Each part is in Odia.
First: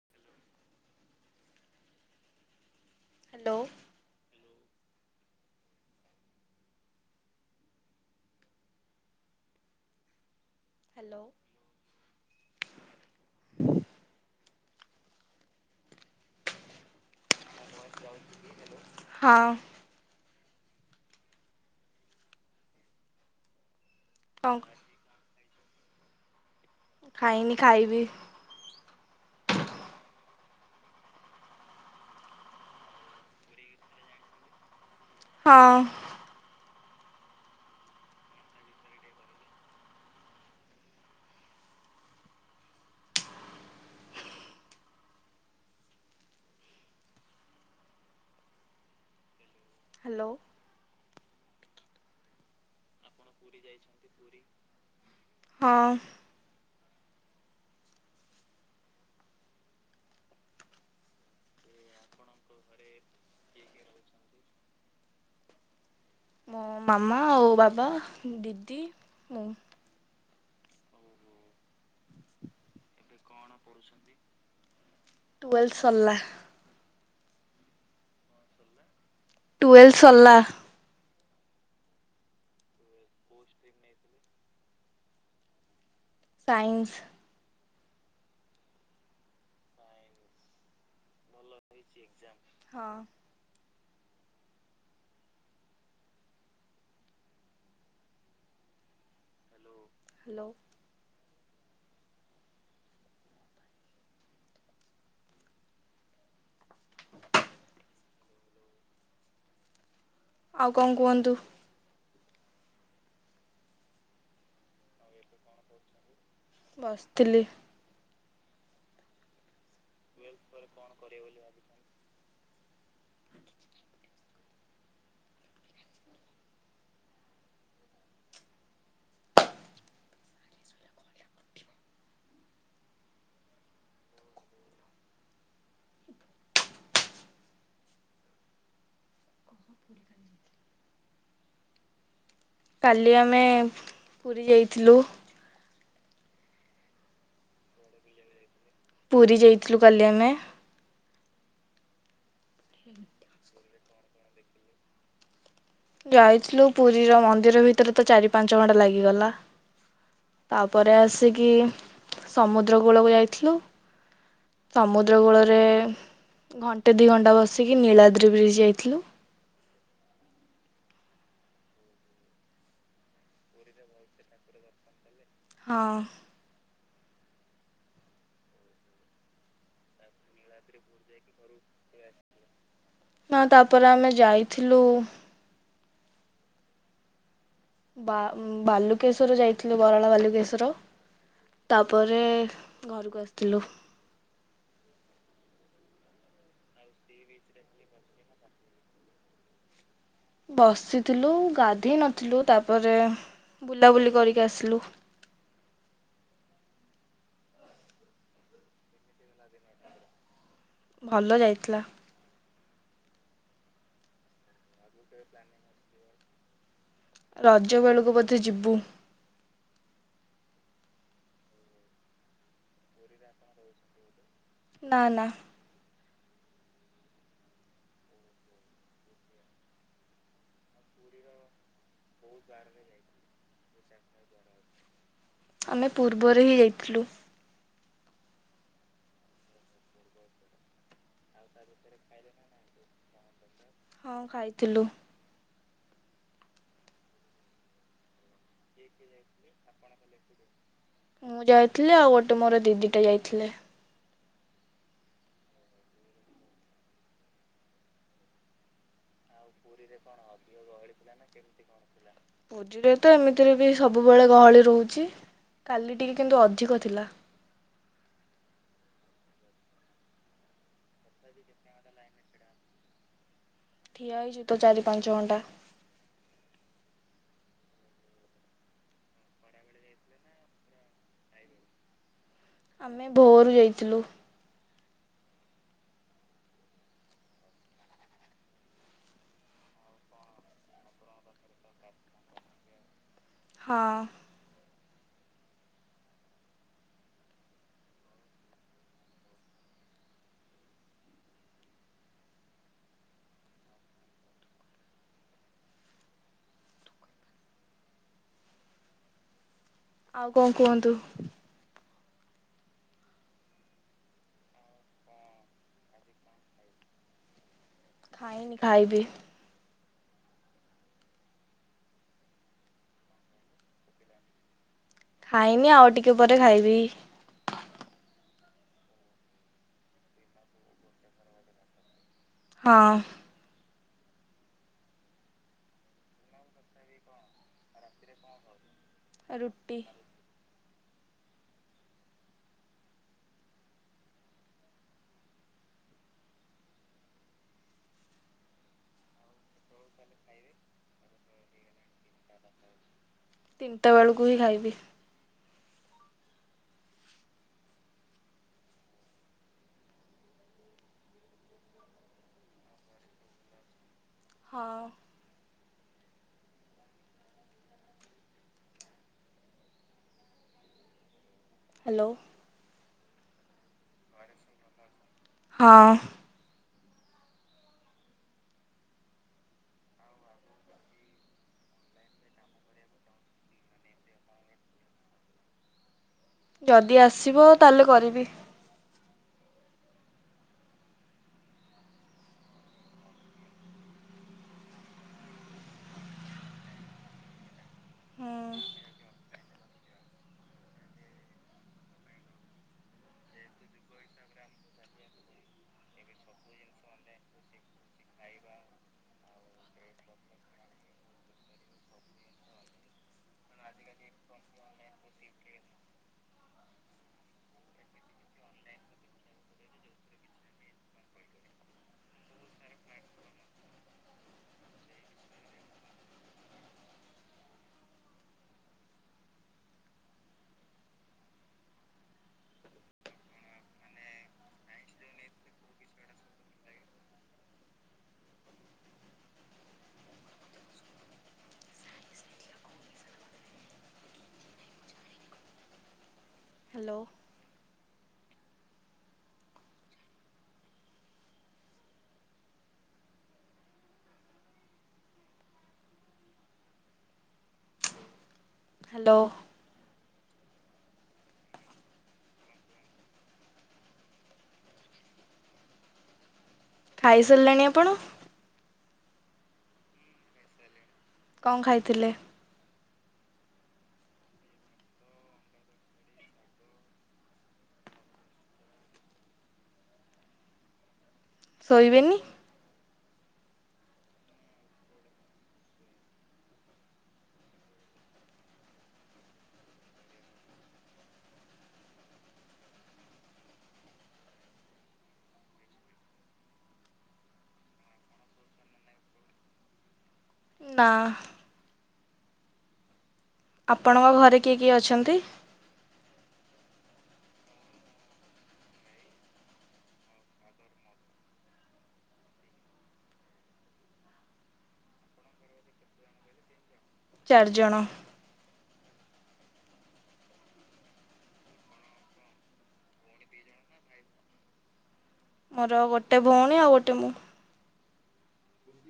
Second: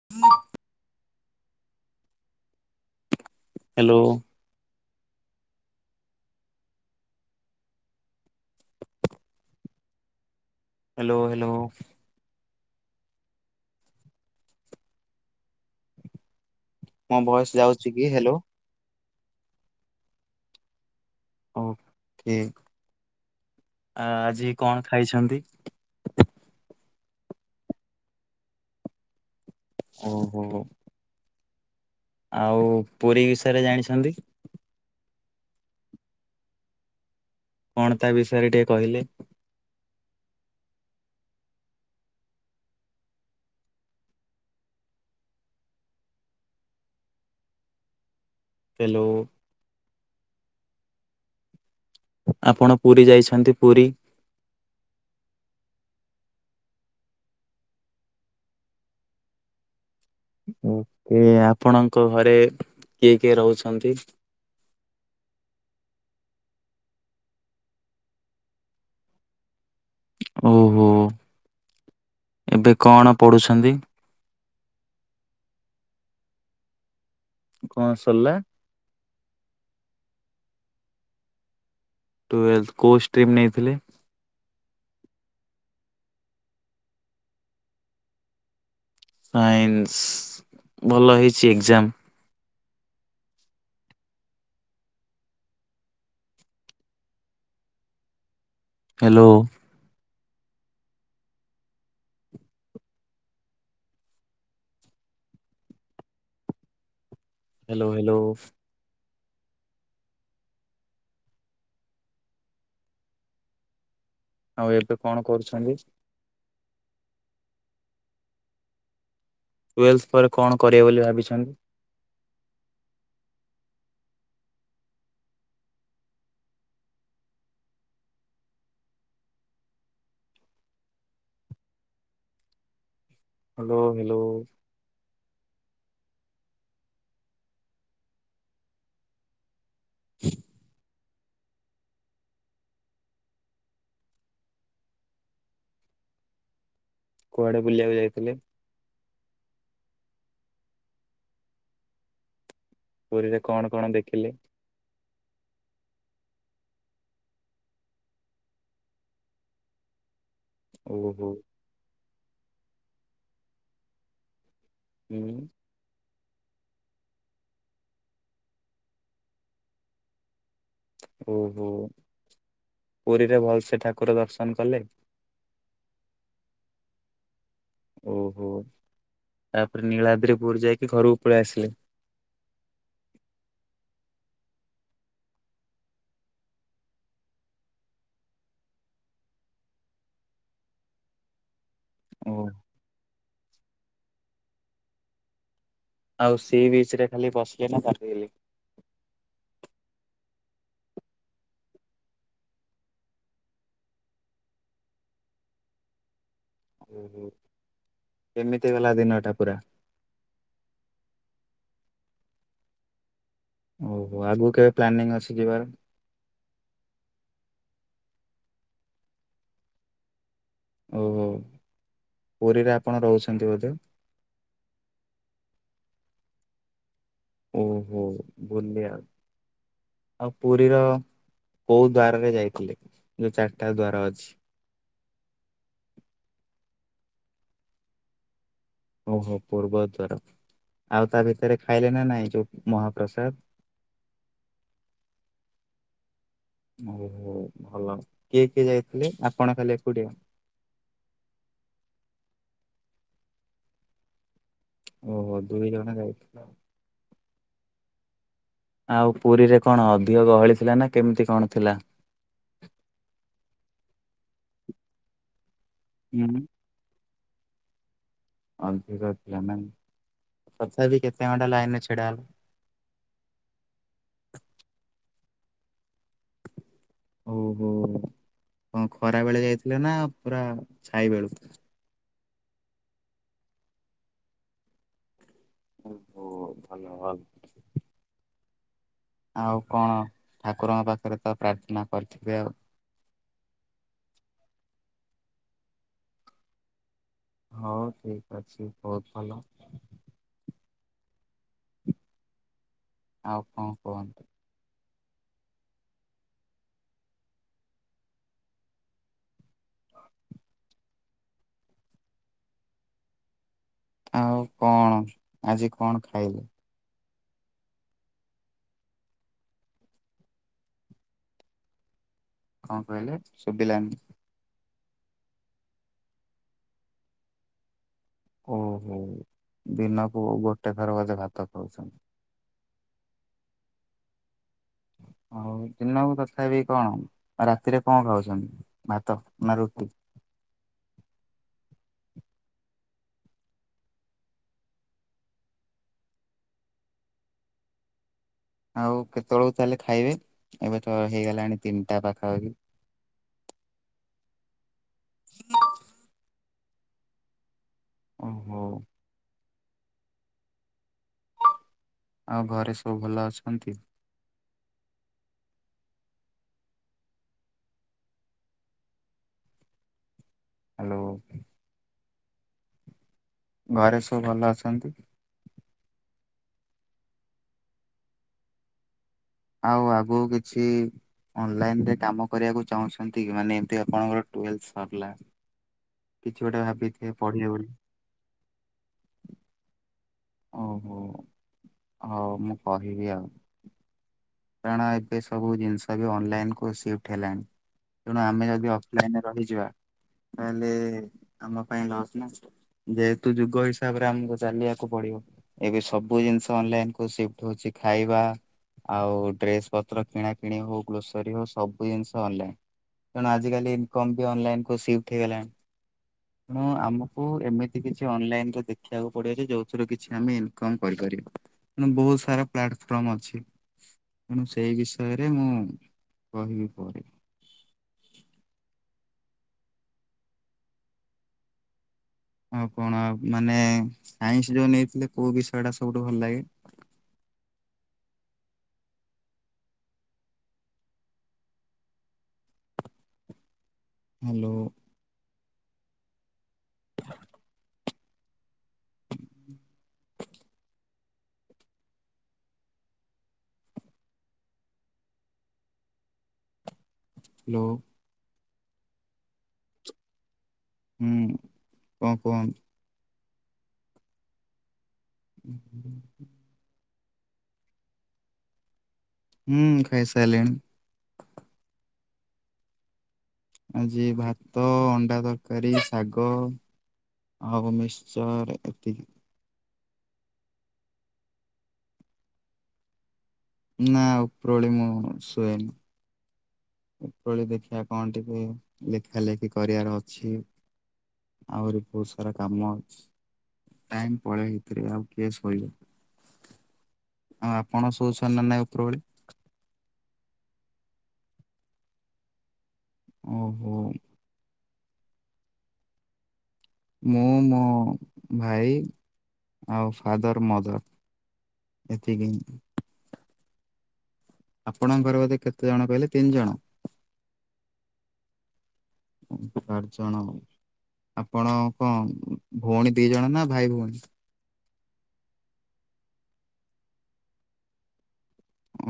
[inaudible] ଦଉ ହାଲୋ। Hello hello. ହାଲୋ। ମୋ ଭଏସ୍ ଯାଉଚି କି ହାଲୋ? ହଁ। ଓକେ ଆଜି କଣ ଖାଇଛନ୍ତି? ଖାଇନି ଖାଇବି। ଓ ହୋ ହୋ। ଆଉ ପୁରୀ ବିଷୟରେ ଜାଣିଛନ୍ତି? ହଁ। କଣ ତା ବିଷୟରେ ଟିକେ କହିଲେ? ହେଲୋ। ହାଲୋ। ଆପଣ ପୁରୀ ଯାଇଛନ୍ତି ପୁରୀ? ହଁ ଓକେ ଆପଣଙ୍କ ଘରେ କିଏ କିଏ ରହୁଛନ୍ତି? ମୋ ମାମା ଆଉ ବାବା, ଦିଦି ମୁଁ। ଓହୋ ଏବେ କଣ ପଢୁଛନ୍ତି? ଟୁୱେଲଥ ସରିଲା। କଣ ସରିଲ? ଟୁଏେଲ୍। ଟୁଏଲ୍ଭ କୋ ଷ୍ଟ୍ରିମ୍ ନେଇଥିଲେ? ସାଇନ୍ସ। ସାଇନ୍ସ ଭଲ ହେଇଛି ଏକ୍ଜାମ? ହଁ ହ୍ୟାଲୋ ହ୍ୟାଲୋ ହ୍ୟାଲୋ ହ୍ୟାଲୋ। ଆଉ କଣ କୁହନ୍ତୁ? ଆଉ ଏବେ କଣ କରୁଛନ୍ତି? ବସିଥିଲି। ଟୁଏଲଥ ପରେ କଣ କରିବେ ବୋଲି ଭାବିଛନ୍ତି? ହ୍ୟାଲୋ ହ୍ୟାଲୋ [inaudible] କାଲି ଆମେ ପୁରୀ ଯାଇଥିଲୁ। କୁଆଡେ ବୁଲିବାକୁ ଯାଇଥିଲେ? ପୁରୀ ଯାଇଥିଲୁ କାଲି ଆମେ। ପୁରୀରେ କଣ କଣ ଦେଖିଲେ? ଯାଇଥିଲୁ ପୁରୀର ମନ୍ଦିର ଭିତରେ ତ ଚାରି ପାଞ୍ଚ ଘଣ୍ଟା ଲାଗିଗଲା। ତାପରେ ଓହୋ ଆସିକି ସମୁଦ୍ର କୂଳକୁ ଯାଇଥିଲୁ। ସମୁଦ୍ର ହୁଁ କୂଳରେ ଘଣ୍ଟେ ଦି ଘଣ୍ଟା ବସିକି ନୀଳାଦ୍ରି ବ୍ରିଜ ଯାଇଥିଲୁ। ଓହୋ ପୁରୀରେ ଭଲସେ ଠାକୁର ଦର୍ଶନ କଲେ? ହଁ। ଓହୋ ତାପରେ ନୀଳାଦ୍ରିପୁର ଯାଇକି ଘରକୁ ପଳେଇ ଆସିଲେ। ହ ତାପରେ ଆମେ ଯାଇଥିଲୁ ବା ବାଲୁକେସ୍ୱର ଯାଇଥିଲୁ ବରାଳା ବାଲୁକେଶ୍ଵର ତାପରେ ଓ ଘରକୁ ଆସିଥିଲୁ। ଆଉ ସି ବିଚ ରେ ଖାଲି ବସିଲେ ନା ଗାଧେଇଲେ। ବସିଥିଲୁ ଗାଧୋଇ ନଥିଲୁ ତାପରେ ବୁଲାବୁଲି କରିକି ଆସିଲୁ। ଓହୋ କେମିତି ଗଲା ଦିନ ଟା ପୁରା? ଭଲ ଯାଇଥିଲା। ଓହୋ ଆଗକୁ କେବେ ପ୍ଲାନିଂ ଅଛି ଯିବାର? ରଜ ବେଳକୁ ବୋଧେ ଯିବୁ। ଓହୋ ପୁରୀରେ ଆପଣ ରହୁଛନ୍ତି ବୋଧେ? ନା ନା। ଓହୋ ବୁଲିଲ ଆ ଆଉ ପୁରୀର କୋଉ ଦ୍ଵାରରେ ଯାଇଥିଲେ, ଯୋଉ ଚାରିଟା ଦ୍ଵାର ଅଛି? ଆମେ ପୂର୍ବରେ ହିଁ ଯାଇଥିଲୁ। ଓହୋ ପୂର୍ବ ଦଵାର ଆଉ ତା ଭିତରେ ଖାଇଲେ ନା ନାଇଁ ଯୋଉ ମହାପ୍ରସାଦ? ହଁ ଖାଇଥିଲୁ। ଓହୋ ଭଲ। କିଏ କିଏ ଯାଇଥିଲେ ଆପଣ ଖାଲି ଏକୁଟିଆ? ମୁଁ ଯାଇଥିଲି ଆଉ ଗୋଟେ ମୋର ଦିଦିଟା ଯାଇଥିଲେ। ଓହୋ ଦୁଇ ଜଣ ଯାଇଥିଲ? ଆଉ ପୁରୀରେ କଣ ଅଧିକ ଗହଳି ଥିଲା ନା କେମିତି କଣ ଥିଲା? ପୁରୀରେ ତ ଏମିତିରେ ବି ସବୁବେଳେ ଗହଳି ରହୁଛି କାଲି ଟିକେ କିନ୍ତୁ ହୁଁ। ଅଧିକ ଥିଲା। ହଉ ଠିକ୍ ଅଛି ତାହେଲେ। ତଥାପି କେତେ ଘଣ୍ଟା ଲାଇନରେ ଛିଡ଼ା ହେଲେ? ଠିଆ ହେଇଛି ତ ଚାରି ପାଞ୍ଚ ଘଣ୍ଟା। ଓହୋ କଣ ଖରା ବେଳେ ଯାଇଥିଲେ ନା ପୁରା ଛାଇ ବେଳୁ? ଆମେ ଭୋରୁ ଯାଇଥିଲୁ। ଓ ହୋ ଭଲ ଭଲ ଆଉ କଣ ଠାକୁରଙ୍କ ପାଖରେ ତ ପ୍ରାର୍ଥନା କରିଥିବେ ଆଉ। ହଁ। ହଉ ଠିକ ଅଛି ବହୁତ ଭଲ। ଆଉ କଣ କୁହ। ଆଉ କଣ କୁହନ୍ତୁ। ଆଉ କଣ ଆଜି କଣ ଖାଇଲେ? ଖାଇନି ଖାଇବି। କଣ କହିଲେ ଶୁଭିଲାନି? ଖାଇନି ଆଉ ଟିକେ ପରେ ଖାଇବି। ଓହୋ ଦିନକୁ ଗୋଟେ ଥର ବୋଧେ ଭାତ ଖାଉଛ। ହଁ। ହଉ ଦିନକୁ ତଥାପି କଣ ରାତିରେ କଣ ଖାଉଛନ୍ତି ଭାତ ନା ରୁଟି? ଆଉ କେତେବେଳକୁ ତାହେଲେ ଖାଇବେ ଏବେ ତ ହେଇଗଲାଣି ତିନିଟା ପାଖାପାଖି? ତିନିଟା ବେଳକୁ ହିଁ ଖାଇବି। ଓହୋ। ଆଉ ଘରେ ସବୁ ଭଲ ଅଛନ୍ତି? ହଁ। ହ୍ୟାଲୋ। ହ୍ୟାଲୋ। ଘରେ ସବୁ ଭଲ ଅଛନ୍ତି? ହଁ। ଆଉ ଆଗକୁ କିଛି ଅନଲାଇନରେ କାମ କରିବାକୁ ଚାହୁଁଛନ୍ତି କି ମାନେ ଏମତି ଆପଣଙ୍କର ଟ୍ବେଲଥ୍ ସରିଲା? କିଛି ଗୋଟେ ଯଦି ଭାବିଥିବେ ପଢିବେ ଆସିବ ବୋଲି ତାହେଲେ କରିବି। ଓହୋ ହଉ ମୁଁ କହିବି ଆଉ। କାରଣ ଏବେ ସବୁ ଜିନିଷ ବି ଅନଲାଇନ କୁ ସିଫ୍ଟ ହେଲାଣି। ତେଣୁ ଆମେ ହୁଁ ଯଦି ଅଫଲାଇନରେ ରହିଯିବା ତାହେଲେ ଆମ ପାଇଁ ଲସ୍ ନା। ଯେହେତୁ ଯୁଗ ହିସାବରେ ଆମକୁ ଚାଲିବାକୁ ପଡିବ। ଏବେ ସବୁ ଜିନିଷ ଅନଲାଇନ କୁ ସିଫ୍ଟ ହଉଛି ଖାଇବା ଆଉ ଡ୍ରେସ ପତ୍ର କିଣା କିିଣି ହଉ ଗ୍ରୋସରୀ ହଉ ସବୁ ଜିନିଷ ଅନଲାଇନ। ତେଣୁ ଆଜିକାଲି ଇନକମ୍ ବି ଅନଲାଇନ କୁ ସିପ୍ଟ ହେଇଗଲାଣି। ତେଣୁ ଆମକୁ ଏମିତି କିଛି ଅନଲାଇନରେ ଦେଖିବାକୁ ପଡିବ ଯେ ଯୋଉଥିରୁ କିଛି ଆମେ ଇନକମ୍ କରିପାରିବା। ମାନେ ବହୁତ ସାରା ପ୍ଲାଟଫର୍ମ ଅଛି। ତେଣୁ ସେଇ ବିଷୟରେ ମୁଁ କହିବି ପରେ। ଆଉ କଣ ମାନେ ସାଇନ୍ସ ଯୋଉ ନେଇଥିଲେ କୋଉ ବିଷୟ ଟା ସବୁଠୁ ଭଲ ଲାଗେ? ହ୍ୟାଲୋ। ହ୍ୟାଲୋ। ହ୍ୟାଲୋ। ହ୍ୟାଲୋ। ହୁମ୍ କଣ କୁହନ୍ତୁ? ହୁଁ [inaudible] ଖାଇସାରିଲେଣି ଆପଣ? ହୁଁ ଖାଇସାରଲିଣି। କଣ ଖାଇଥିଲେ? ଆଜି ଭାତ, ଅଣ୍ଡା ତରକାରୀ, ଶାଗ। ଆଉ ମିଶ୍ଚରଏତିକି। ଶୋଇବେନି? ନା ଓପରଓଳି ମୁଁ ଶୁଏନି। ଓପର ଓଳି ଦେଖିଆ କଣ ଟିକେ ଲେଖା ଲେଖି କରିବାର ଅଛି। ଆହୁରି ବହୁତ୍ ସାରା କାମ ଅଛି। ଟାଇମ୍ ପଳେଇ ଭିତରେ ଆଉ କିଏ ଶୋଇିବ? ଆଉ ଆପଣ ଶୋଉଛନ୍ତି ନା ନାଇଁ ଓପର ଓଳି? ନା। ଓହୋ ଆପଣଙ୍କ ଘରେ କିଏ କିଏ ଅଛନ୍ତି? ମୁଁ ମୋ ଭାଇ ଆଉ ଫାଦର ମଦର। ଏତିକି। ଆପଣଙ୍କ ଘର ବୋଧେ କେତେ ଜଣ କଇଲେ ତିନି ଜଣ? ଚାର୍ ଜଣ। ଚାରି ଜଣ ଆପଣ କଣ ଭଉଣୀ ଦି ଜଣ ନା ଭାଇ ଭଉଣୀ? ମୋର ଗୋଟେ ଭଉଣୀ ଆଉ ଗୋଟେ ମୁଁ।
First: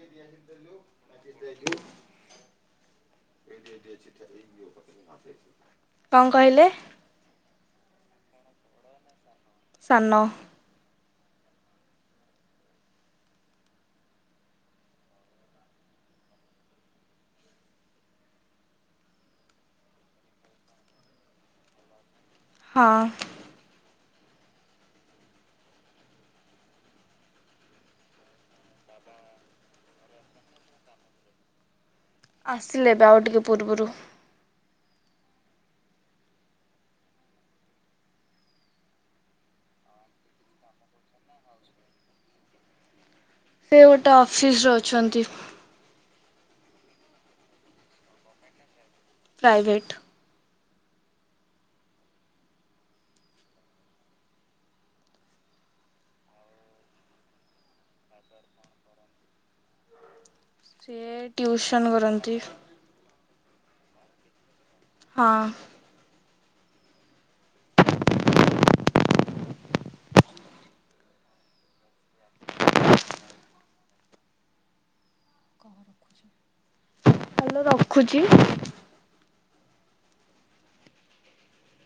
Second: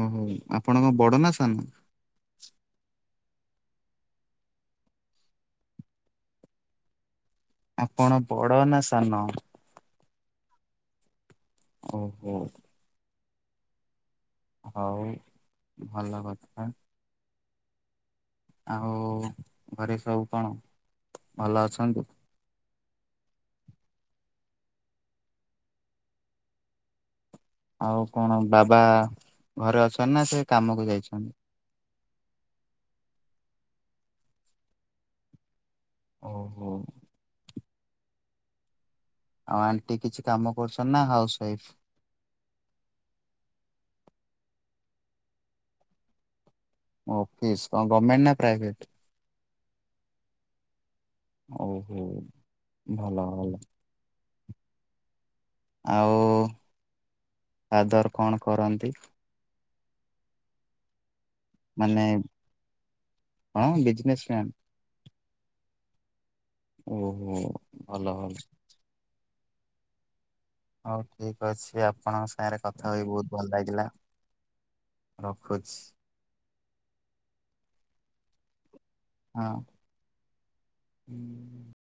ଓହୋ ଆପଣ କଣ ବଡ ନା ସାନ? କଣ କହିଲେ? ଆପଣ ବଡ ନା ସାନ? ସାନ। ଓହୋ। ହଉ ଭଲ କଥା। ଆଉ ଘରେ ସବୁ କଣ ଭଲ ଅଛନ୍ତି? ହଁ। ଆଉ କଣ ବାବା ଘରେ ଅଛନ୍ତି ନା ସେ କାମକୁ ଯାଇଛନ୍ତି? ଆସିଲେ ଏବେ ଆଉ ଟିକେ ପୂର୍ବରୁ। ଓ ହୋ। ଆଉ ଆଣ୍ଟି କିଛି କାମ କରୁଛନ୍ତି ନା ହାଉସ ୱାଇଫ୍? ସେ ଗୋଟେ ଅଫିସରେ ଅଛନ୍ତି। ଅଫିସ୍ କଣ ଗର୍ମେଣ୍ଟ ନା ପ୍ରାଇଭେଟ? ପ୍ରାଇଭେଟ୍। ଓହୋ ଭଲ ଭଲ। ଆଉ ଫାଦର କଣ କରନ୍ତି? ସିଏ ଟିଉସନ୍ ମାନେ କରନ୍ତି। କଣ ବିଜନେସ୍ ମ୍ୟାନ୍? ହଁ। ଓହୋ ଭଲ ଭଲ। ହଉ ଠିକ ଅଛି ଆପଣଙ୍କ ସାଙ୍ଗରେ କଥା ହୋଇ ବହୁତ୍ ଭଲ ଲାଗିଲା। ରଖୁଛି। ହାଲୋ ରଖୁଚି। ହଁ ହୁଁ।